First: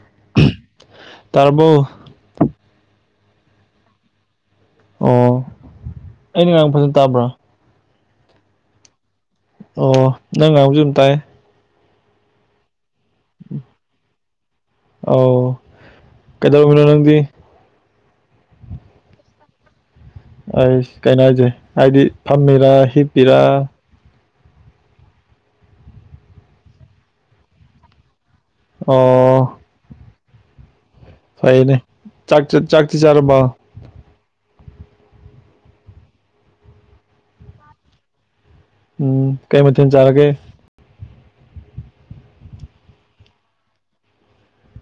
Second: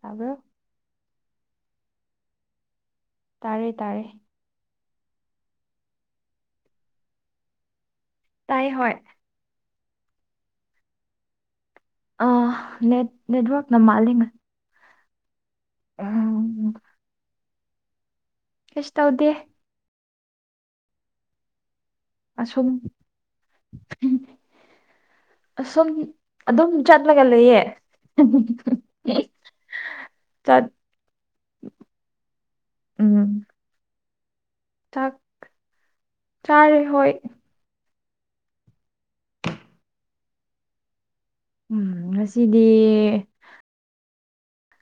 ꯇꯥꯕ꯭ꯔꯣ ꯇꯥꯔꯕꯣ ꯇꯥꯔꯦ ꯇꯥꯔꯦ ꯑꯣ ꯑꯩꯅ ꯉꯥꯡ ꯐꯖꯟ ꯇꯥꯕ꯭ꯔꯥ ꯇꯥꯏ ꯍꯣꯏ ꯑꯣ ꯅꯪ ꯉꯥꯡꯕꯁꯨ ꯑꯗꯨꯝ ꯇꯥꯏꯌꯦ ꯑ ꯅꯦꯠ ꯅꯦꯠꯋꯔꯛ ꯅ ꯃꯥꯜꯂꯤꯉ ꯑꯧ ꯎꯝ ꯀꯩꯗꯧꯔꯝꯃꯤꯅꯣ ꯅꯪꯗꯤ ꯀꯩꯁꯨ ꯇꯧꯗꯦ ꯑꯩꯁ ꯀꯩꯅꯣ ꯍꯥꯏꯖꯦ ꯍꯥꯏꯗꯤ ꯑꯁꯨꯝ ꯐꯝꯃꯤꯔꯥ ꯍꯤꯞꯄꯤꯔꯥ ꯑꯁꯨꯝ ꯑꯗꯨꯝ ꯆꯠꯂꯒ ꯂꯩꯌꯦ ꯑꯣ ꯆꯠ ꯐꯩꯅꯦ ꯆꯥꯛ ꯆꯥꯛꯇꯤ ꯎꯝ ꯆꯥꯔꯕꯣ ꯆꯥꯛ ꯆꯥꯔꯦ ꯍꯣꯏ ꯎꯝ ꯀꯩ ꯃꯊꯦꯜ ꯆꯥꯔꯒꯦ ꯎꯝ ꯉꯁꯤꯗꯤ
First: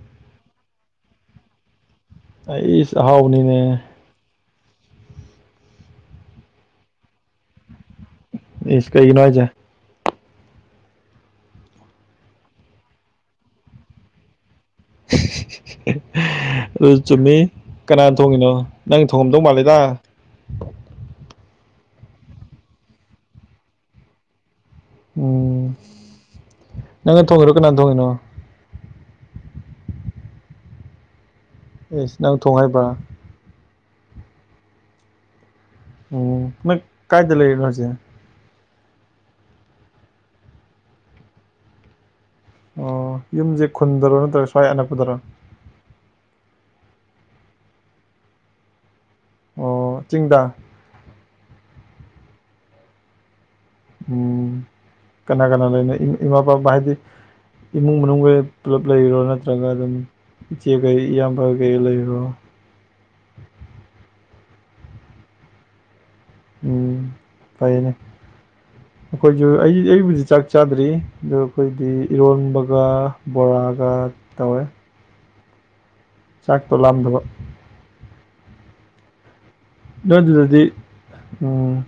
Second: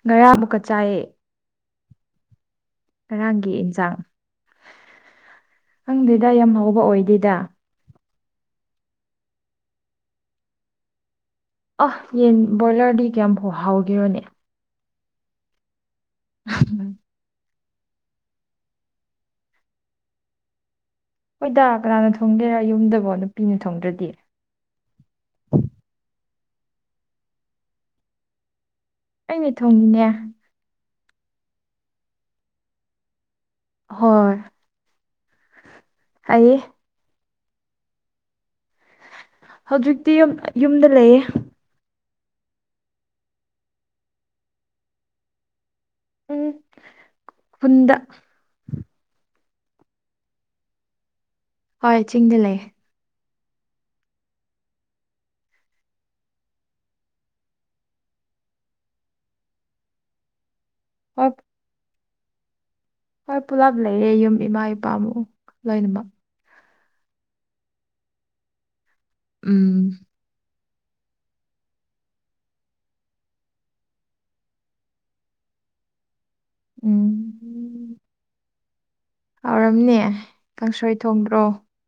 ꯉꯔꯥꯕꯨꯀ ꯆꯥꯏꯌꯦ ꯑꯩ ꯉꯔꯥꯡꯒꯤ ꯏꯟꯖꯥꯡ ꯈꯪꯗꯦꯗ ꯌꯥꯝ ꯍꯥꯎꯕ ꯑꯣꯏꯗꯦꯗ ꯏꯁ ꯀꯩꯒꯤꯅꯣ ꯍꯥꯏꯖꯦ ꯑꯥ ꯌꯦꯟ ꯕꯣꯏꯂꯔꯗꯤ ꯀꯌꯥꯝꯕꯤ ꯍꯥꯎꯒꯦꯔꯣꯅꯦ ꯑꯗꯨꯏ ꯆꯨꯝꯃꯦꯍꯦ ꯀꯅꯥꯟ ꯊꯣꯡꯉꯤꯅꯣ ꯅꯪ ꯊꯣꯡꯉꯝꯗꯧ ꯃꯥꯜꯂꯦꯗ ꯍꯣꯏꯗ ꯀꯅꯥꯅ ꯊꯣꯡꯒꯦꯔ ꯌꯨꯝꯗꯕꯣ ꯅꯨꯄꯤꯅ ꯊꯣꯡꯗ꯭ꯔꯗꯤ ꯎꯝ ꯅꯪꯅ ꯊꯣꯡꯉꯤꯔꯣ ꯀꯅꯥꯅ ꯊꯣꯡꯉꯤꯅꯣ ꯑꯩꯅ ꯊꯣꯡꯉꯤꯅꯦ ꯏꯁ ꯅꯪ ꯊꯣꯡ ꯍꯩꯕꯥ ꯍꯣꯏ ꯎꯝ ꯍꯥꯏꯌꯦ ꯅꯪ ꯀꯥꯏꯗ ꯂꯩꯔꯤꯅꯣ ꯍꯖꯤꯛ ꯍꯧꯖꯤꯛꯇꯤ ꯌꯨꯝ ꯌꯨꯝꯗ ꯂꯩꯌꯦ ꯑꯣ ꯌꯨꯝꯁꯦ ꯈꯨꯟꯗꯔꯣ ꯅꯠꯇ꯭ꯔꯒ ꯁ꯭ꯋꯥꯏ ꯑꯅꯛꯄꯗꯔꯥ ꯎꯝ ꯈꯨꯟꯗ ꯑꯣ ꯆꯤꯡꯗ ꯍꯣꯏ ꯆꯤꯡꯗ ꯂꯩꯌꯦ ꯎꯝ ꯀꯅꯥ ꯀꯅꯥ ꯂꯩꯅꯣ ꯏ ꯏꯃꯥ ꯄꯕꯥ ꯍꯥꯏꯗꯤ ꯏꯃꯨꯡ ꯃꯅꯨꯡꯒꯩ ꯄꯨꯜꯂꯞ ꯂꯩꯔꯤꯔꯣ ꯅꯠꯇ꯭ꯔꯒ ꯑꯗꯨꯝ ꯏꯆꯦ ꯀꯩ ꯍꯣꯏ ꯏꯌꯥꯝꯕ ꯀꯩ ꯂꯩꯔꯤꯔꯣ ꯍꯣꯏ ꯄꯨꯂꯞ ꯂꯩꯌꯦ ꯌꯨꯝ ꯏꯃꯥ ꯏꯄꯥꯃꯨ ꯂꯣꯏꯅꯃꯛ ꯎꯝ ꯐꯩꯌꯦꯅꯦ ꯑꯩꯈꯣꯏꯁꯨ ꯑꯩ ꯎꯝ ꯑꯩꯕꯨꯗꯤ ꯆꯥꯛ ꯆꯥꯗ꯭ꯔꯤ ꯗꯣ ꯈꯣꯏꯗꯤ ꯏꯔꯣꯟꯕꯒ ꯕꯣꯔꯥꯒ ꯇꯧꯋꯦ ꯆꯥꯛꯇꯣ ꯎꯝ ꯂꯥꯝꯗꯕ ꯍꯥꯎꯔꯝꯅꯤ ꯅꯣꯏ ꯑꯗꯨꯗꯗꯤ ꯎꯝ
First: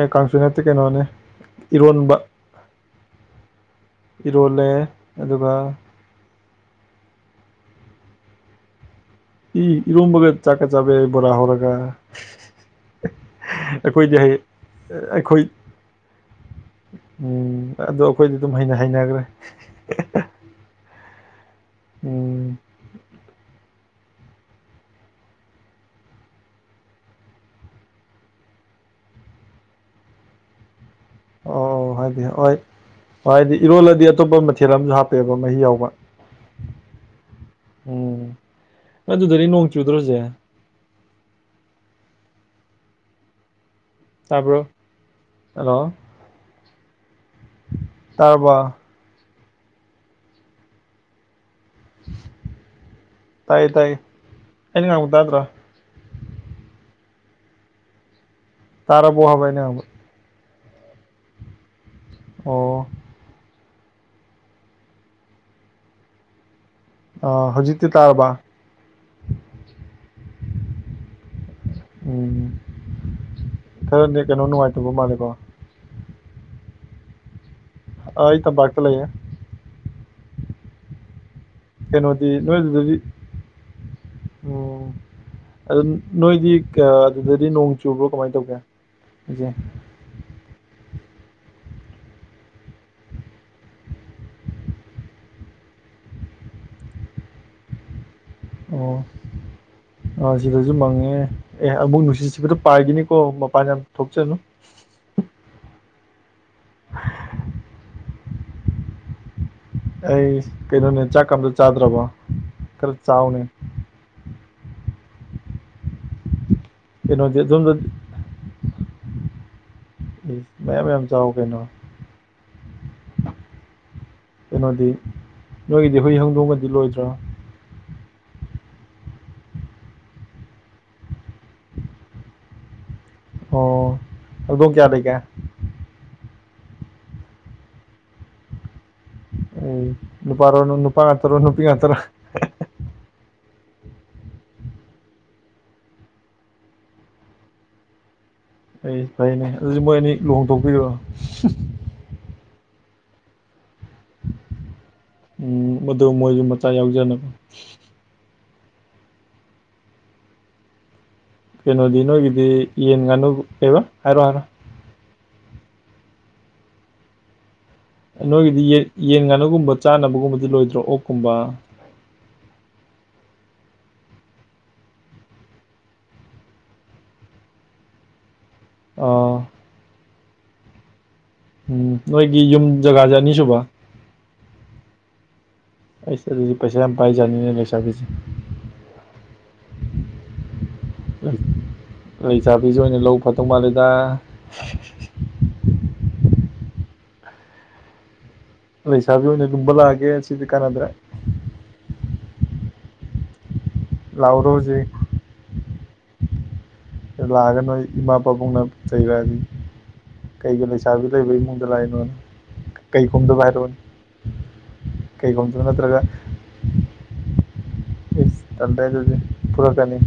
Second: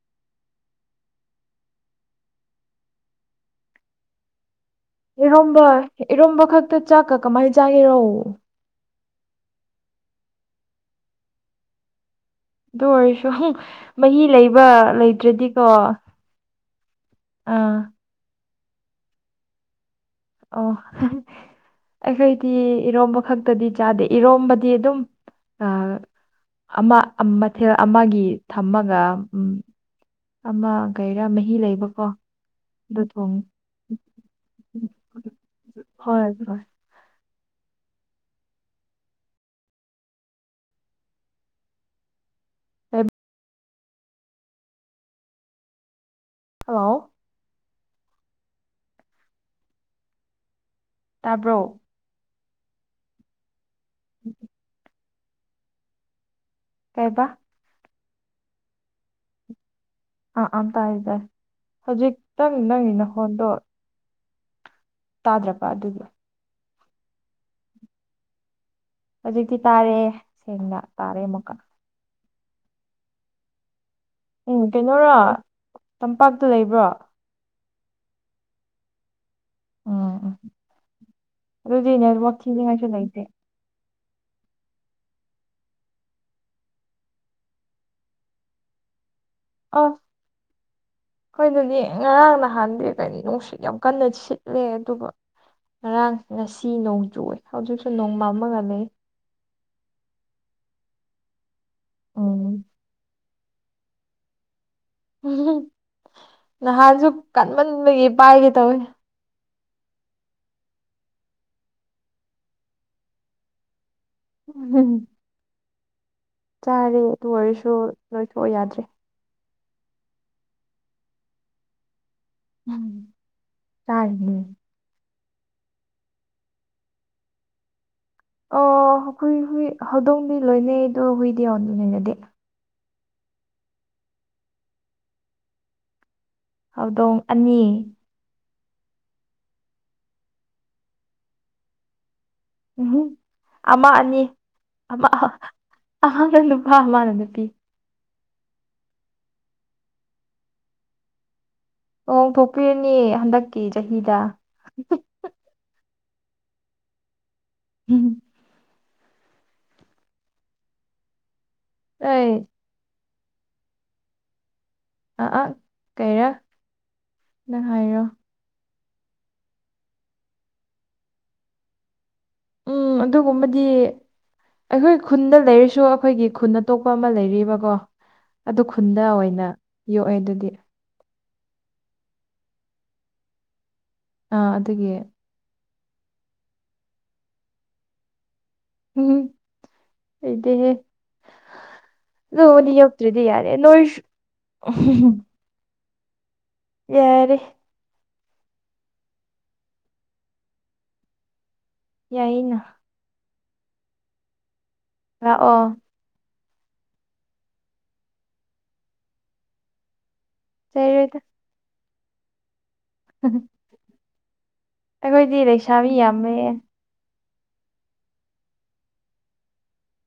ꯑꯦ ꯀꯥꯡꯁꯨꯨ ꯅꯠꯇꯦ ꯀꯩꯅꯣꯅꯦ ꯏꯔꯣꯟꯕ ꯏꯔꯣꯜꯂꯦ ꯑꯗꯨꯒ ꯏꯔꯣꯝꯕ ꯏꯔꯣꯝꯕ ꯈꯛꯇ ꯆꯥꯛꯀ ꯀꯃꯥꯏ ꯆꯥꯒꯦꯔꯣ ꯎꯝ ꯏꯔꯣꯝꯕꯒ ꯆꯥꯛꯀ ꯆꯥꯕ ꯌꯥꯏ ꯕꯣꯔꯥ ꯍꯧꯔꯒ ꯗꯨ ꯑꯣꯏꯔꯁꯨ ꯑꯩꯈꯣꯏꯗꯤ ꯃꯍꯤ ꯍꯌꯦ ꯂꯩꯕ ꯑꯩꯈꯣꯏ ꯂꯩꯇ꯭ꯔꯗꯤꯀꯣ ꯑꯥ ꯎꯝ ꯑꯗꯣ ꯑꯩꯈꯣꯏꯗꯤ ꯑꯗꯨꯝ ꯍꯩꯅ ꯍꯩꯅꯈ꯭ꯔꯦ ꯑꯣ ꯑꯁ ꯑꯩꯗꯤ ꯎꯝ ꯏꯔꯣꯝꯕ ꯈꯛꯇꯗꯤ ꯆꯥꯗꯦ ꯏꯔꯣꯝꯕꯗꯤ ꯑꯗꯨꯝ ꯑꯥ ꯑꯃ ꯃꯊꯦꯜ ꯑꯃꯒꯤ ꯊꯝꯃꯒꯤ ꯎꯝ ꯑꯃ ꯀꯩꯔꯥ ꯃꯍꯤ ꯑꯣ ꯑꯣ ꯂꯩꯕꯀꯣ ꯍꯥꯏꯗꯤ ꯍꯣꯏ ꯑꯗꯨ ꯍꯣꯏ ꯊꯣꯡꯉꯤ ꯍꯥꯏꯗꯤ ꯏꯔꯣꯜꯂꯗꯤ ꯑꯇꯣꯞꯄ ꯃꯊꯦꯜ ꯑꯝꯁꯨ ꯍꯥꯞꯄꯦꯕ ꯃꯍꯤ ꯌꯥꯎꯕ ꯍꯣꯏ ꯑꯗꯨ ꯍꯣꯏ ꯎꯝ ꯑꯗꯨꯗꯗꯤ ꯅꯣꯡ ꯆꯨꯗ꯭ꯔꯁꯦ ꯇꯥꯕ꯭ꯔꯣ ꯍꯜꯂꯣ ꯍꯜꯂꯥꯎ ꯇꯥꯔꯕꯣ ꯇꯥꯕ꯭ꯔꯣ ꯇꯥꯏꯌꯦ ꯇꯥꯏꯌꯦ ꯑꯩꯅ ꯉꯥꯡ ꯇꯥꯗ꯭ꯔꯣ ꯀꯩꯕꯥ ꯇꯔꯥ ꯕꯣ ꯍꯥꯥꯏꯕ ꯑꯩꯅꯥ ꯉꯥꯡꯕ ꯑꯥ ꯑꯥ ꯇꯥꯏꯌꯦ ꯇꯥꯏꯏꯌꯦ ꯍꯧꯖꯤꯛꯛꯇꯪ ꯑꯣ ꯅꯪꯒꯤ ꯅꯈꯣꯟꯗꯣ ꯇꯥꯗ꯭ꯔꯕ ꯑꯗꯨꯒꯤ ꯑꯣ ꯍꯧꯖꯤꯛꯇꯤ ꯇꯥꯔꯕ ꯍꯧꯖꯤꯛꯇꯤ ꯇꯥꯔꯦ ꯁꯦꯡꯅ ꯇꯥꯔꯦ ꯑꯃꯨꯛꯀ ꯎꯝ ꯈꯔꯅꯤꯛ ꯎꯝ ꯀꯩꯅꯣꯔꯣ ꯇꯝꯄꯥꯛꯇ ꯂꯩꯕ꯭ꯔꯣ ꯑꯥ ꯑꯩ ꯇꯝꯄꯥꯛꯇ ꯂꯩꯌꯦ ꯎꯝ ꯎꯝ ꯑꯗꯨꯗꯤ ꯅꯦꯠꯋꯥꯛ ꯊꯤꯅꯤꯉꯤꯏꯁꯨ ꯂꯩꯇꯦ ꯑꯣ ꯑꯗꯨ ꯅꯣꯏꯗꯤ ꯑꯥ ꯑꯗꯨꯗꯗꯤ ꯅꯣꯡ ꯆꯨꯕ꯭ꯔꯣ ꯀꯃꯥꯏꯅ ꯇꯧꯒꯦ ꯍꯧꯖꯤꯛ ꯑꯥ ꯑꯩꯈꯣꯏꯗꯗꯤ ꯉꯔꯥꯡ ꯅꯍꯥꯟꯗꯤ ꯀꯔꯤꯅꯣ ꯅꯨꯡꯁꯤꯠ ꯌꯥꯝ ꯀꯟꯅ ꯁꯤꯠꯂꯦ ꯑꯗꯨꯒ ꯉꯔꯥꯡ ꯉꯁꯤ ꯅꯣꯡ ꯆꯨꯋꯦ ꯍꯖꯤꯛꯁꯨ ꯅꯣꯡ ꯃꯝꯃꯒ ꯂꯩꯌꯦ ꯑꯥ ꯁꯤꯗꯁꯨ ꯃꯪꯉꯦ ꯑꯦ ꯑꯃꯨꯛ ꯅꯨꯡꯁꯤꯠ ꯎꯝ ꯁꯤꯠꯄꯗ ꯄꯥꯏꯒꯤꯅꯤꯀꯣ ꯃꯄꯥꯟ ꯌꯥꯝ ꯊꯣꯛꯆꯅꯨ ꯅꯍꯥꯟꯁꯨ ꯀꯟꯃꯟꯕꯒꯤ ꯄꯥꯏꯒꯦ ꯇꯧꯋꯦ ꯑꯩꯁ ꯀꯩꯅꯣꯅꯦ ꯆꯥꯛꯀ ꯑꯃꯇ ꯆꯥꯗ꯭ꯔꯥꯕꯣ ꯈꯔ ꯆꯥꯎꯅꯦ [unintelligible] ꯆꯥꯔꯦ ꯑꯗꯨ ꯀꯩꯅꯣꯗꯤ ꯑꯣꯏꯔꯁꯨ ꯑꯗꯣꯝꯗ ꯅꯣꯏꯊꯣꯛꯑꯣ ꯌꯥꯗ꯭ꯔꯦ ꯏꯁ ꯃꯌꯥꯝ ꯃꯌꯥꯝ ꯆꯥꯎ ꯀꯩꯅꯣ ꯎꯝ ꯆꯥꯔꯅꯤ ꯀꯩꯅꯣꯗꯤ ꯅꯣꯏꯒꯤꯗꯤ ꯍꯨꯏ ꯍꯧꯗꯣꯡꯒꯗꯤ ꯂꯣꯏꯗ꯭ꯔꯣ ꯑꯣ ꯍꯨꯏ ꯍꯨꯏ ꯍꯧꯗꯣꯡꯗꯤ ꯂꯣꯏꯅꯩ ꯑꯗꯣ ꯍꯨꯏꯗꯤ ꯌꯣꯟ ꯂꯣꯏꯅꯗꯦ ꯑꯣ ꯍꯧꯗꯣꯡ ꯀꯌꯥ ꯂꯩꯒꯦ ꯍꯧꯗꯣꯡ ꯑꯅꯤ ꯑꯦ ꯅꯨꯄꯥꯔꯣ ꯅꯨꯄꯥ ꯉꯥꯛꯇꯔꯣ ꯅꯨꯄꯤ ꯉꯥꯛꯇꯔꯣ ꯎꯝꯍꯨꯝ ꯑꯃ ꯑꯅꯤ ꯑꯃ ꯑꯃꯅ ꯅꯨꯄꯥ ꯑꯃꯅ ꯅꯨꯄꯤ ꯑꯩ ꯐꯔꯦꯅꯦ ꯑꯗꯨꯗꯤ ꯃꯣꯏ ꯑꯅꯤ ꯂꯨꯍꯣꯡꯊꯣꯛꯄꯤꯔꯣ ꯂꯨꯍꯣꯡꯊꯣꯛꯄꯤꯔꯅꯤ ꯍꯟꯗꯛꯀꯤ ꯆꯍꯤꯗ ꯎꯝ ꯃꯗꯣ ꯃꯣꯏꯖꯨ ꯃꯆꯥ ꯌꯥꯎꯖꯅꯕ [unintelligible] ꯀꯩꯅꯣꯗꯤ ꯅꯣꯏꯒꯤꯗꯤ ꯑꯩ ꯌꯦꯟ ꯉꯥꯅꯨ ꯂꯩꯕ꯭ꯔꯥ ꯍꯥꯏꯔꯛꯑꯣ ꯍꯥꯏꯔꯛꯑꯣ ꯑꯥ ꯑꯥ ꯀꯩꯔꯥ ꯅꯪ ꯍꯥꯏꯔꯣ ꯅꯣꯏꯒꯤꯗꯤ ꯌꯦ ꯌꯦꯟ ꯉꯥꯅꯨꯒꯨꯝꯕ ꯆꯥꯅꯕꯒꯨꯝꯕꯗꯤ ꯂꯣꯏꯗ꯭ꯔꯣ ꯑꯣꯛꯀꯨꯝꯕ ꯎꯝ ꯑꯗꯨꯒꯨꯝꯕꯗꯤ ꯑꯩꯈꯣꯏ ꯈꯨꯟꯗ ꯂꯩꯔꯁꯨ ꯑꯩꯈꯣꯏꯒꯤ ꯈꯨꯟ ꯑꯇꯣꯞꯄ ꯑꯃ ꯂꯩꯔꯤꯕꯀꯣ ꯑꯗꯨ ꯈꯨꯟꯗ ꯑ ꯑꯣꯏꯅ ꯌꯣꯛꯑꯦ ꯑꯗꯨꯗꯤ ꯎꯝ ꯅꯣꯏꯒꯤ ꯌꯨꯝ ꯖꯒꯥꯁꯦ ꯑꯅꯤꯁꯨꯕ꯭ꯔꯥ ꯑꯥ ꯑꯗꯨꯒꯤ ꯑꯩꯁ ꯑꯗꯨꯗꯤ ꯄꯩꯁꯥ ꯌꯥꯝ ꯄꯥꯏꯖꯥꯠꯅꯤꯅꯦ ꯂꯩꯁꯥꯕꯤꯁꯦ ꯎꯝꯍꯨꯝ ꯂꯩꯇꯦꯍꯦ ꯑꯗꯨꯕꯨꯗꯤ ꯂꯩꯁꯥꯕꯤꯁꯦ ꯑꯣꯏꯅ ꯂꯧ ꯌꯣꯛꯇ꯭ꯔꯥꯗꯤ ꯐꯗꯧ ꯌꯥꯔꯦ ꯃꯥꯜꯂꯦꯗ ꯅꯣꯏꯁ ꯌꯥꯔꯦ ꯂꯩꯁꯥꯕꯤ ꯑꯣꯏꯅ ꯂꯨꯝꯕ ꯂꯥꯛꯑꯥꯒꯦ ꯁꯤꯗꯤ ꯀꯥꯟꯅꯗ꯭ꯔꯦ ꯌꯥꯏꯑꯦꯅ ꯂꯥꯛꯎꯔꯣ ꯍꯨꯖꯤꯛ ꯂꯥꯛꯑꯣ ꯂꯥꯛꯑꯒ ꯅꯣꯏ ꯏꯃꯥ ꯄꯥꯕꯨꯡꯅ ꯆꯩꯔꯛꯑꯗꯤ ꯀꯩꯒꯤ ꯂꯩꯁꯥꯕꯤ ꯆꯩꯔꯣꯏꯗ ꯂꯩꯕ ꯏꯃꯨꯡꯗ ꯂꯥꯛꯏꯅꯣꯅ ꯀꯩ ꯈꯨꯝꯗꯣꯕ ꯍꯥꯏꯔꯛꯑꯣꯅꯦ ꯀꯩ ꯑꯩꯈꯣꯏꯗꯤ ꯈꯣꯝꯗꯕ ꯂꯩꯁꯥꯕꯤ ꯅꯠꯇ꯭ꯔꯒ ꯌꯥꯝꯃꯦ ꯏꯁ ꯇꯜꯂꯦ ꯑꯗꯨꯗꯤ ꯐꯨꯔꯛꯀꯅꯤ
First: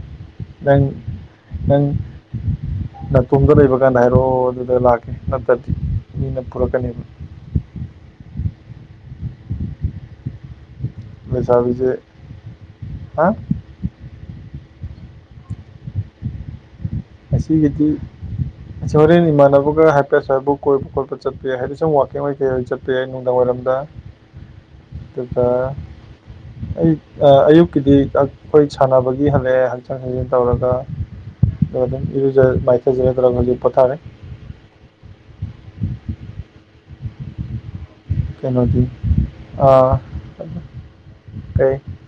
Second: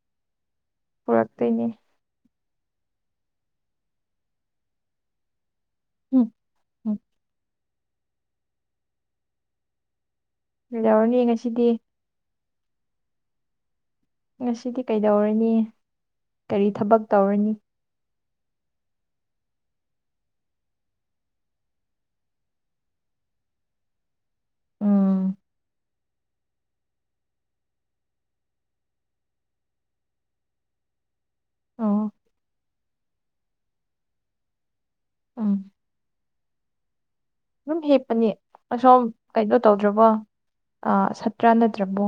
ꯅꯪ ꯄꯨꯔꯛꯇꯣꯏꯅꯦ ꯅꯪ ꯅꯥꯇꯣꯝꯗ ꯂꯩꯕ ꯀꯥꯟꯗ ꯍꯥꯏꯔꯣ ꯑꯗꯨꯗ ꯂꯥꯛꯀꯦ ꯅꯠꯇꯗꯤ [inaudible] ꯐꯨꯔꯛꯀꯅꯤ ꯍꯝ. ꯌꯧꯔꯅꯤ ꯂꯩꯁꯥꯕꯤꯖꯦ ꯍꯥ ꯉꯁꯤꯗꯤ ꯀꯩꯗꯧꯔꯅꯤ ꯀꯔꯤ ꯊꯕꯛ ꯇꯧꯔꯅꯤ ꯉꯁꯤꯒꯤꯗꯤ [inaudible] ꯑꯁꯤ ꯍꯣꯔꯦꯟ ꯏꯃꯥꯟꯅꯕꯒ ꯍꯥꯏꯐꯦꯠ ꯑꯁ꯭ꯋꯥꯢꯚꯧ ꯀꯣꯏꯕ ꯈꯣꯠꯄ ꯆꯠꯄ ꯌꯥꯏ ꯍꯥꯏꯗꯤ ꯁꯨꯝ ꯋꯥꯀꯤꯡ ꯑꯣꯏ ꯀꯩ ꯑꯣꯢ ꯆꯠꯄ ꯌꯥꯏ ꯅꯨꯡꯗꯥꯡꯋꯥꯏꯔꯝꯗ [inaudible] ꯎꯝ ꯑꯗꯨꯒ ꯑꯩ ꯑꯌꯨꯛꯀꯤꯗꯤ ꯑꯈꯣꯏ ꯁꯥꯟꯅꯕꯒꯤ ꯍꯜꯂꯛꯑꯦ ꯍꯛꯆꯥꯡ ꯁꯥꯖꯦꯟ ꯇꯧꯔꯒ ꯑꯣ [unintelligible] ꯏꯔꯨꯖꯔ ꯃꯥꯏꯊꯖꯔ ꯇꯧꯔꯒ ꯄꯣꯊꯥꯔꯦ ꯎꯝ ꯑꯗꯨꯝ ꯍꯤꯞꯄꯅꯤ ꯀꯩꯅꯣꯗꯤ ꯑꯁꯣꯝ ꯀꯩꯅꯣ ꯑ ꯇꯧꯗ꯭ꯔꯕꯣ ꯁꯠꯇ꯭ꯔꯥ ꯀꯩ ꯅꯠꯇ꯭ꯔꯥꯕꯣ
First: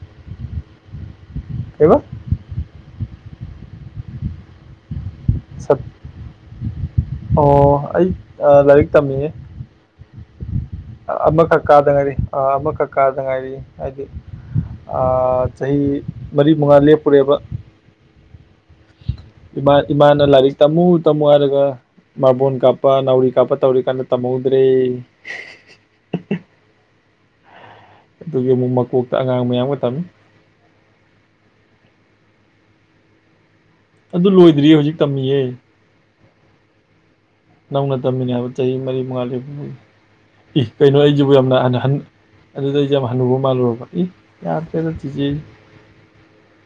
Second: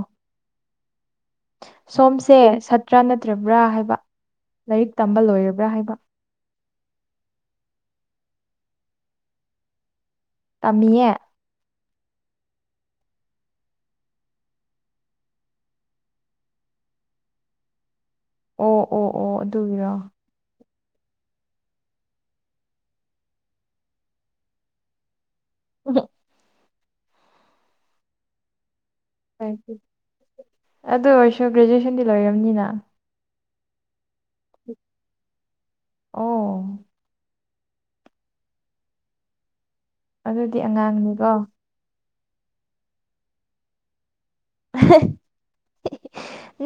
ꯀꯩꯕ ꯁꯣꯝꯁꯦ ꯁꯥꯠꯇ꯭ꯔꯥ ꯅꯠꯇ꯭ꯔꯥꯕ꯭ꯔꯥ ꯍꯥꯏꯕ ꯂꯥꯏꯔꯤꯛ ꯇꯝꯕ ꯂꯣꯏꯔꯕ꯭ꯔꯥ ꯁꯠ ꯍꯥꯏꯕ ꯑꯣ ꯑꯩ ꯂꯥꯏꯔꯤꯛ ꯇꯝꯃꯤꯌꯦ ꯇꯝꯃꯤꯌꯦ ꯑꯃꯈꯛ ꯀꯥꯗ ꯉꯥꯏꯔꯤ ꯑꯥ ꯑꯃꯈꯛ ꯀꯥꯗ ꯉꯥꯏꯔꯤ ꯍꯥꯏꯗꯤ ꯑꯥ ꯆꯍꯤ ꯃꯔꯤ ꯃꯉꯥ ꯂꯦꯞꯄꯨꯔꯦꯕ ꯑꯣ ꯑꯣ ꯑꯣ ꯏꯃꯥ ꯑꯗꯨꯒꯤꯔꯣ ꯏꯃꯥꯅ ꯂꯥꯢꯔꯤꯛ ꯇꯝꯃꯨ ꯇꯝꯃꯨ ꯍꯥꯏꯔꯒ ꯃꯥꯔꯕꯣꯟ ꯀꯥꯞꯄ ꯅꯥꯎꯔꯤ ꯀꯥꯞꯄ ꯇꯧꯔꯤꯀꯥꯟꯗ ꯇꯝꯍꯧꯗ꯭ꯔꯦ [inaudible] ꯑꯗꯨꯒꯤ ꯑꯃꯨꯛ ꯃꯀꯣꯛꯇ ꯑꯉꯥꯡ ꯃꯌꯥꯝꯒ ꯇꯝꯃꯤ ꯑꯗꯨ ꯑꯣꯏꯁꯨ ꯒ꯭ꯔꯦꯖꯨꯋꯦꯁꯟꯗꯤ ꯂꯣꯢꯔꯝꯅꯤꯅ ꯑꯗꯨ ꯂꯣꯏꯗ꯭ꯔꯤ ꯍꯧꯖꯤꯛ ꯇꯝꯃꯤꯌꯦ ꯑꯣ ꯅꯧꯅ ꯇꯝꯃꯤꯅꯦ ꯍꯥꯏꯕ ꯆꯍꯤ ꯃꯔꯤ ꯃꯉꯥ ꯂꯦꯄꯨꯔꯒꯤ ꯑꯗꯨꯗꯤ ꯏ ꯀꯩꯅꯣ ꯑꯩꯖꯤꯕꯣ ꯑꯉꯥꯡꯅꯤꯀꯣ ꯌꯥꯝꯅ ꯑꯍꯟ ꯑꯗꯨꯗ ꯑꯩꯖꯦ ꯌꯥꯝ ꯍꯅꯨꯕ ꯃꯥꯜꯂꯨꯔꯕ ꯏ ꯌꯥꯗꯦꯗꯥ ꯆꯤꯆꯦꯖꯤ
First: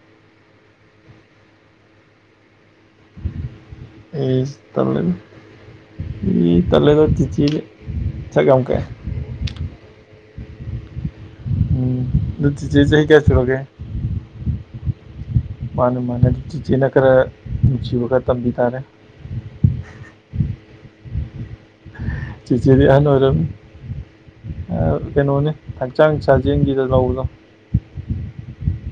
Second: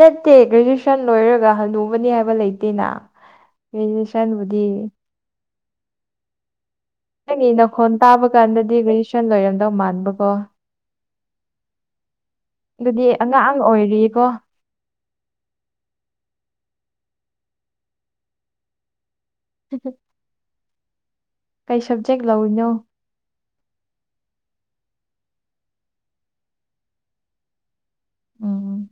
ꯅꯠꯇꯦ ꯒ꯭ꯔꯦꯖꯨꯑꯦꯁꯟ ꯂꯣꯏꯔꯒ ꯍꯟꯅꯨꯕꯅꯤ ꯍꯥꯏꯕ ꯂꯩꯇꯦꯅ ꯑꯩ ꯒ꯭ꯔꯦꯖꯨꯑꯦꯁꯟꯕꯨꯗꯤ ꯇꯜꯂꯦꯗ ꯏ ꯇꯜꯂꯦꯗ ꯅꯪꯒꯤ ꯆꯤꯆꯦꯁꯦ ꯅꯈꯣꯟ ꯇꯥꯕ ꯁꯛ ꯌꯥꯝ ꯀꯥꯟꯗꯗꯤ ꯀꯛꯑꯦ ꯒ꯭ꯔꯦꯖꯨꯋꯦꯁꯟ ꯂꯣꯏꯔꯝꯗꯧ ꯃꯥꯟꯕꯀꯣ ꯎꯝ ꯑꯗꯨ ꯆꯤꯆꯦ ꯑꯗꯨꯗꯤ ꯆꯍꯤ ꯀꯌꯥ ꯁꯨꯔꯒꯦ ꯑꯉꯥꯡ ꯑꯣꯏꯔꯤꯀꯣ ꯃꯥꯅꯦ ꯃꯥꯅꯦ ꯑꯗꯨ ꯆꯤꯆꯦꯅ ꯈꯔ ꯅꯨꯡꯁꯤꯕ ꯈꯔ ꯇꯝꯕꯤ ꯇꯥꯔꯦ [unintelligible] ꯀꯩ ꯁꯕꯖꯦꯛ ꯂꯧ ꯆꯤꯆꯦꯗꯤ ꯑꯍꯟ ꯑꯣꯏꯔꯝ ꯑꯥ ꯀꯩꯅꯣꯅꯦ ꯍꯛꯆꯥꯡ ꯁꯥꯖꯦꯟꯒꯤꯗ ꯂꯧꯕꯗꯣ ꯎꯝ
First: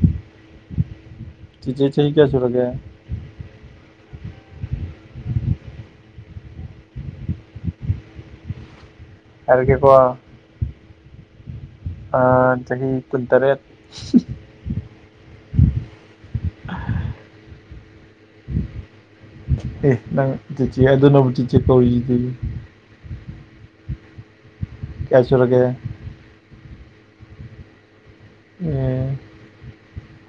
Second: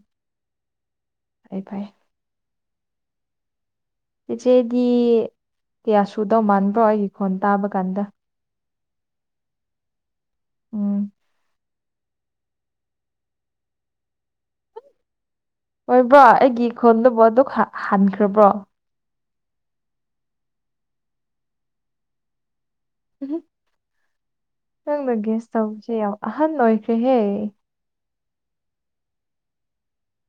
ꯐꯩ ꯆꯤꯆꯦ ꯐꯩ ꯆꯍꯤ ꯀꯌꯥ ꯁꯨꯔꯒꯦ ꯆꯤꯆꯦꯗꯤ ꯀꯌꯥ ꯁꯨꯗꯧ ꯃꯥꯟꯕ꯭ꯔꯣ ꯑꯩꯒꯤ ꯈꯣꯟ ꯇꯥꯕ ꯀꯥꯟꯗ ꯍꯥꯏꯔꯒꯦꯀꯣ ꯎꯝ ꯑꯥ ꯆꯍꯤ ꯀꯨꯟꯇꯔꯦꯠ ꯑꯣꯏꯕꯥ ꯑꯩꯒꯤ ꯏꯈꯣꯟꯗꯨꯕꯨ ꯑꯗꯨꯛ ꯍꯥ ꯍꯥꯟꯈ꯭ꯔꯥꯕ꯭ꯔꯣ ꯑꯦ ꯅꯪ ꯆꯤꯆꯦ ꯑꯗꯨꯅꯕꯨ ꯆꯤ ꯆꯦ ꯀꯧꯔꯤꯖꯤꯗꯤ [unintelligible] ꯅꯪꯅ ꯀꯌꯥ ꯒꯦꯁ ꯁꯨꯔꯒꯦ ꯑꯦ ꯇꯧꯕꯁꯦ ꯌꯥꯝ ꯑꯍꯟ ꯑꯣꯏꯈ꯭ꯔꯦꯍꯦ ꯎꯝ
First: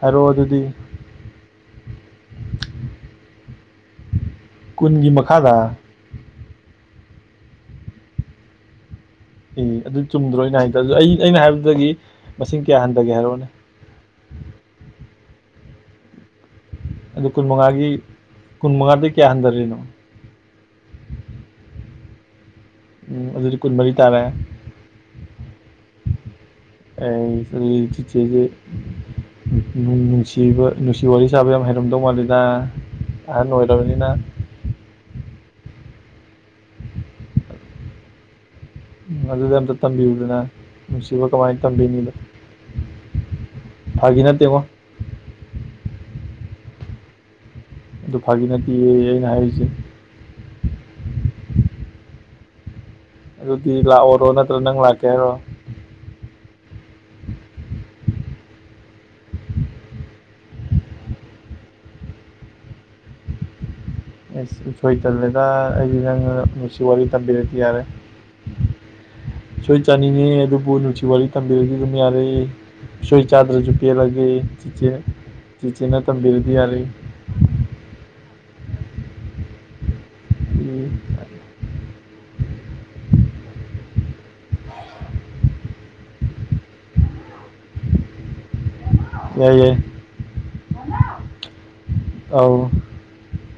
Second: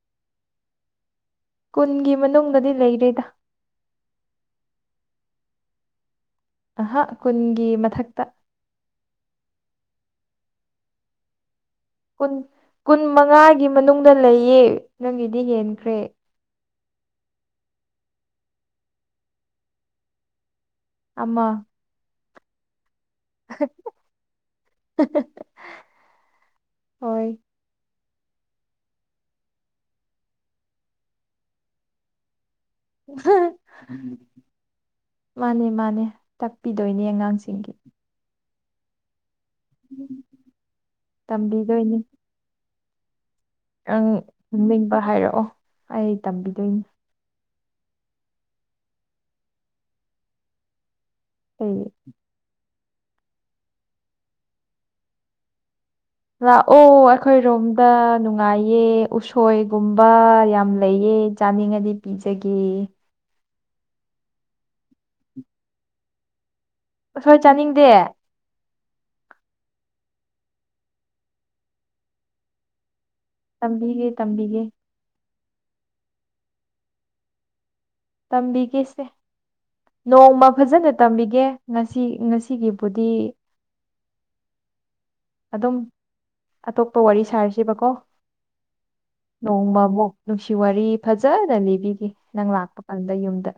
ꯍꯥꯏꯔꯣ ꯑꯗꯨꯗꯤ ꯀꯨꯟꯒꯤ ꯃꯅꯨꯡꯗꯗꯤ ꯂꯩꯔꯦꯗ ꯀꯨꯟꯒꯤ ꯃꯈꯥꯗ ꯑꯍꯥ ꯀꯨꯟꯒꯤ ꯃꯊꯛꯇ ꯑꯦ ꯑꯗꯨ ꯆꯨꯝꯗ꯭ꯔꯣ ꯑꯩꯅ ꯍꯥꯏꯗꯣ ꯑꯗꯨ ꯑꯩ ꯑꯩꯅ ꯍꯥꯏꯕꯗꯨꯗꯒꯤ ꯀꯨꯟ ꯀꯨꯟ ꯃꯉꯥꯒꯤ ꯃꯅꯨꯡꯗ ꯂꯩꯌꯦ ꯅꯪꯒꯤꯗꯤ ꯍꯦꯟꯈ꯭ꯔꯦ ꯑꯗꯨ ꯀꯨꯟ ꯃꯉꯥꯒꯤ ꯀꯨꯟ ꯃꯉꯥꯗꯩ ꯀꯌꯥ ꯍꯟꯗꯔꯤꯅꯣ ꯑꯃ ꯎꯝ ꯑꯗꯨꯗꯤ ꯀꯨꯟ ꯃꯔꯤ ꯇꯥꯔꯦ ꯍꯣꯏ ꯑꯦ ꯑꯗꯨꯗꯤ ꯆꯤꯆꯦꯖꯦ ꯅꯨꯡ ꯅꯨꯡꯁꯤꯕ ꯅꯨꯡꯁꯤ ꯋꯥꯔꯤ ꯁꯥꯕ ꯌꯥꯝ ꯍꯩꯔꯝꯗꯧ ꯃꯥꯜꯂꯤꯗ ꯑꯍꯟ ꯑꯣꯏꯔꯕꯅꯤꯅ ꯃꯥꯅꯦ ꯃꯥꯅꯦ ꯇꯥꯛꯄꯤꯗꯣꯏꯅꯦ ꯑꯉꯥꯡꯁꯤꯡꯒꯤ ꯑꯗꯨꯗꯤ ꯑꯝꯇ ꯇꯝꯕꯤꯌꯨꯗꯅ ꯅꯨꯡꯁꯤꯕ ꯀꯃꯥꯏ ꯇꯝꯕꯤꯗꯣꯏꯅꯤ ꯇꯝꯕꯤꯅꯤꯗꯣ ꯑꯪ ꯐꯥꯒꯤ ꯅꯠꯇꯦꯉꯣ ꯃꯤꯡꯄ ꯍꯥꯏꯔꯛꯑꯣ ꯑꯩ ꯇꯝꯕꯤꯗꯣꯏꯅꯦ ꯑꯗꯨ ꯐꯥꯒꯤ ꯅꯠꯇꯤꯌꯦꯌꯦ ꯑꯩꯅ ꯍꯥꯏꯔꯤꯖꯦ ꯀꯩ ꯑꯗꯨꯗꯤ ꯂꯥꯛꯑꯣꯔꯣ ꯅꯠꯇ꯭ꯔ ꯅꯪ ꯂꯥꯛꯀꯦ ꯍꯥꯏꯔꯣ ꯂꯥꯛꯑꯣ ꯑꯩꯈꯣꯏ ꯔꯣꯝꯗ ꯅꯨꯡꯉꯥꯏꯌꯦ ꯎꯁꯣꯏꯒꯨꯝꯕ ꯌꯥꯝ ꯂꯩꯌꯦ ꯆꯥꯅꯤꯡꯉꯗꯤ ꯄꯤꯖꯒꯦ ꯑꯩꯁ ꯎꯁꯣꯏ ꯇꯜꯂꯦꯗ ꯑꯩꯗꯤ ꯅꯪꯅ ꯅꯨꯡꯁꯤ ꯋꯥꯔꯤ ꯎꯁꯣꯏ ꯇꯝꯕꯤꯔꯗꯤ ꯌꯥꯔꯦ ꯆꯥꯅꯤꯡꯗꯦ ꯎꯁꯣꯏ ꯆꯥꯅꯤꯡꯉꯦ ꯑꯗꯨꯕꯨ ꯅꯨꯡꯁꯤ ꯋꯥꯔꯤ ꯇꯝꯕꯤꯔꯗꯤ ꯑꯗꯨꯝ ꯌꯥꯔꯦ ꯎꯁꯨꯣꯏ ꯆꯥꯗ꯭ꯔꯖꯨ ꯇꯝꯕꯤꯒꯦ ꯄꯦꯜꯂꯒꯦ ꯇꯝꯕꯤꯒꯦ ꯆꯤꯆꯦ ꯆꯤꯆꯦꯅ ꯇꯝꯕꯤꯔꯗꯤ ꯌꯥꯔꯦ ꯇꯝꯕꯤꯒꯦꯁꯦ ꯅꯣꯡꯃ ꯐꯖꯅ ꯇꯝꯕꯤꯒꯦ ꯉꯁꯤ ꯉꯁꯤꯒꯤꯕꯨꯗꯤ ꯑꯗꯨꯝ ꯑꯇꯣꯞꯄ ꯋꯥꯔꯤ ꯁꯥꯔꯁꯤꯕꯀꯣ ꯌꯥꯏ ꯌꯥꯏ ꯅꯣꯡꯃ ꯃꯨꯛ ꯅꯨꯡꯁꯤ ꯋꯥꯔꯤ ꯐꯖꯅ ꯂꯤꯕꯤꯒꯦ ꯅꯪ ꯑꯧ ꯂꯥꯛꯄ ꯀꯥꯟꯗ ꯌꯨꯝꯗ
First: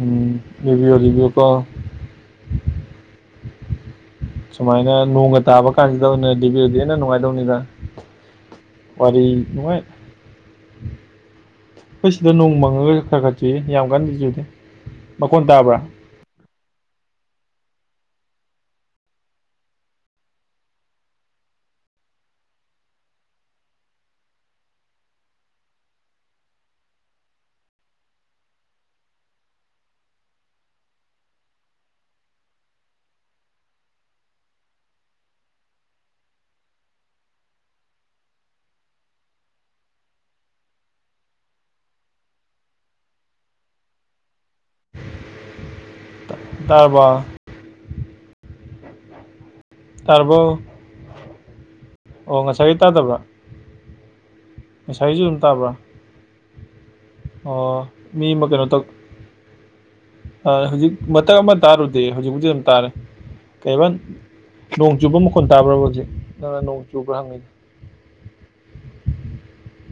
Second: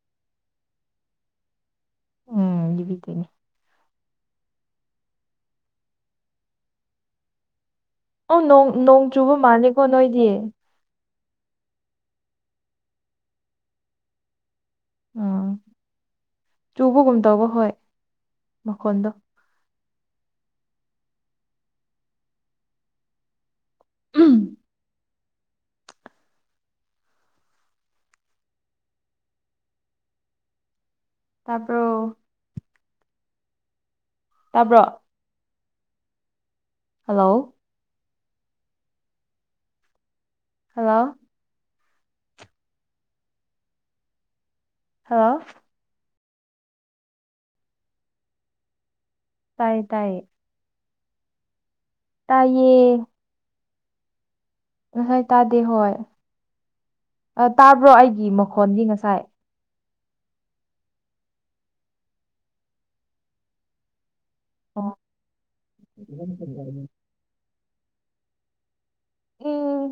ꯎꯝ ꯂꯤꯕꯤꯌꯣ ꯂꯤꯕꯤꯌꯣꯀꯣ ꯎꯝ ꯂꯤꯕꯤꯗꯣꯏꯅꯦ ꯁꯨꯃꯥꯏꯅ ꯅꯣꯡꯒ ꯇꯥꯕ ꯀꯥꯟꯁꯤꯗ ꯑꯣꯏꯅ ꯂꯤꯕꯤꯔꯗꯤ ꯍꯦꯟꯅ ꯅꯨꯡꯉꯥꯏꯗꯧꯅꯤꯗ ꯑꯣ ꯅꯣꯡ ꯅꯣꯡ ꯆꯨꯕ ꯃꯥꯅꯤꯀꯣ ꯅꯣꯏꯗꯤ ꯈꯣꯏ ꯁꯤꯗ ꯅꯣꯡ ꯃꯪꯉꯒ ꯈꯔ ꯈꯔ ꯆꯨꯏꯌꯦ ꯌꯥꯝ ꯀꯟꯗꯤ ꯆꯨꯗꯦ ꯃꯈꯣꯟ ꯎꯝ ꯇꯥꯕ꯭ꯔꯥ ꯆꯨꯕꯒꯨꯝ ꯇꯧꯕ ꯍꯣꯏ ꯃꯈꯣꯟꯗꯣ ꯇꯥꯕ꯭ꯔꯣ ꯇꯥꯕ꯭ꯔꯣ ꯍꯜꯂꯣ ꯍꯜꯂꯣ ꯍꯦꯜꯂꯣ ꯇꯥꯔ꯭ꯕꯣ ꯇꯥꯏꯌꯦ ꯇꯥꯏꯌꯦ ꯇꯥꯔꯕꯣ ꯑꯣ ꯇꯥꯏꯌꯦ ꯉꯁꯥꯏꯒꯤ ꯇꯥꯗꯕ꯭ꯔ ꯉꯁꯥꯏ ꯉꯁꯥꯏꯒꯤꯁꯨ ꯑꯗꯨꯝ ꯇꯥꯗꯦ ꯇꯥꯕ꯭ꯔ ꯍꯣꯏ ꯑꯣ ꯇꯥꯕ꯭ꯔꯣ ꯃꯤ ꯑꯩꯒꯤ ꯑꯃ ꯀꯩꯅꯣ ꯇꯧ ꯃꯈꯣꯟꯗꯤ ꯉꯁꯥꯏ ꯍꯧꯖꯤꯛ ꯃꯊꯛ ꯑꯃ ꯇꯥꯔꯨꯗꯦ ꯍꯧꯖꯤꯛꯄꯨꯗꯤ ꯑꯗꯨꯝ ꯇꯥꯔꯦ ꯀꯩ ꯑꯦꯕ ꯅꯣꯡ ꯆꯨꯕ ꯃꯈꯣꯜ ꯇꯥꯕ꯭ꯔꯕ ꯍꯧꯖꯤꯛ ꯅꯪꯅ ꯅꯣꯡ ꯆꯨꯕ꯭ꯔ ꯍꯪꯉꯤꯗꯣ ꯎꯝ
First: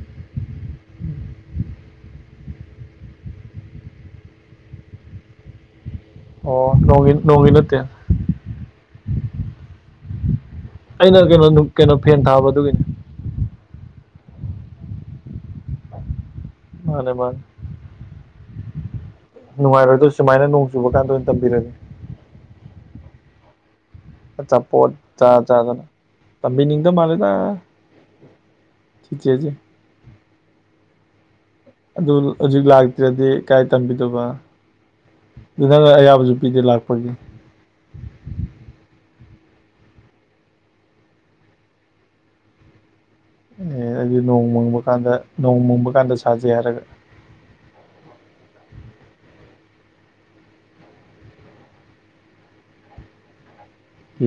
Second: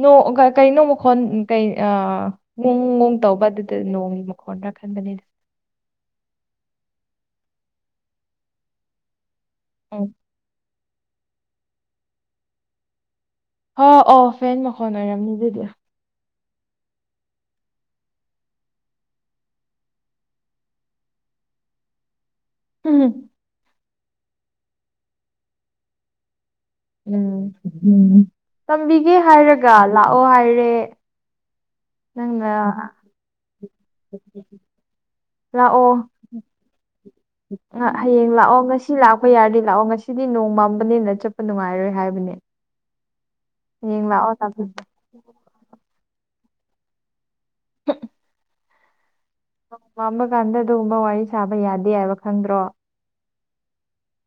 ꯅꯣꯡ ꯀꯩꯅꯣ ꯃꯈꯣꯜ ꯀꯩ ꯉꯣꯡ ꯉꯣꯡ ꯇꯧꯕ ꯑꯗꯨꯗ ꯅꯣꯡ ꯃꯈꯣꯜ ꯈꯟꯕꯅꯤꯗ ꯑꯣ ꯅꯣꯡ ꯅꯣꯡꯗꯤ ꯅꯠꯇꯦ ꯎꯝ ꯑꯩꯅ ꯀꯩꯅꯣ ꯀꯩꯅꯣ ꯐꯦꯟ ꯊꯥꯕ ꯑꯗꯨꯒꯤꯅꯤ ꯑꯣ ꯑꯣ ꯐꯦꯟ ꯃꯈꯣꯜ ꯑꯣꯏꯔꯝꯅꯤ ꯑꯗꯨꯗꯤ ꯃꯥꯅꯦ ꯃꯥꯅꯦ ꯅꯨꯡꯉꯥꯏꯔꯣꯏꯗꯣ ꯁꯨꯃꯥꯏꯅ ꯅꯣꯡ ꯆꯨꯕ ꯀꯥꯟꯗ ꯑꯣꯏꯅ ꯇꯝꯕꯤꯔꯒꯦ ꯎꯝ ꯑꯆꯥ ꯄꯣꯠ ꯆꯥ ꯆꯥꯗꯅ ꯇꯝꯕꯤꯅꯤꯡꯏ ꯎꯝ ꯎꯝ ꯇꯝꯕꯤꯒꯦ ꯆꯤꯆꯦꯁꯦ ꯍꯥꯏꯔꯒ ꯂꯥꯛꯑꯣ ꯍꯥꯏꯔꯦ ꯑꯗꯨ ꯅꯪꯅ ꯍꯧꯖꯤꯛ ꯂꯥꯛꯇ꯭ꯔꯗꯤ ꯀꯥꯏ ꯇꯝꯕꯤꯗꯧꯕ ꯑꯗꯨ ꯅꯪ ꯂꯥꯛꯑꯣ ꯑꯌꯥꯕꯁꯨ ꯄꯤꯗꯦ ꯂꯥꯛꯄꯒꯤ ꯍꯌꯦꯡ ꯂꯥꯛꯑꯣ ꯉꯁꯤ ꯂꯥꯛꯄ ꯌꯥꯔꯗꯤ ꯂꯥꯛꯑꯣ ꯉꯁꯤꯗꯤ ꯅꯣꯡ ꯄꯥꯟꯕꯅꯤꯅ ꯆꯠꯄ ꯅꯨꯡꯉꯥꯏꯔꯣꯏ ꯍꯥꯏꯕꯅꯦ ꯑꯦ ꯍꯌꯦꯡ ꯑꯩꯗꯤ ꯂꯥꯛꯑꯣ ꯅꯣꯡ ꯃꯪꯕ ꯇꯥꯛꯄꯤꯒꯦ ꯀꯥꯟꯗ ꯅꯣꯡ ꯃꯪꯕ ꯀꯥꯟꯗ ꯁꯥꯁꯤ ꯍꯥꯏꯔꯒ ꯅꯣꯡ ꯃꯪꯕ ꯀꯥꯟꯗ ꯑꯗꯨꯒꯨꯝꯕ ꯋꯥꯔꯤ ꯁꯥꯕ ꯌꯥꯗꯦ ꯍꯥꯏꯕ ꯈꯪꯗ꯭ꯔꯣ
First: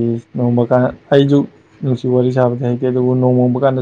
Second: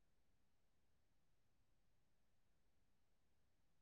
ꯏꯁ ꯅꯣꯡ ꯀꯥꯟꯗ ꯑꯩꯁꯨ ꯅꯨꯡꯁꯤ ꯋꯥꯔꯤ ꯁꯥꯕꯗꯤ ꯍꯩꯇꯦ ꯑꯗꯨꯕꯨ ꯅꯣꯡ ꯃꯪꯕ ꯀꯥꯟꯗ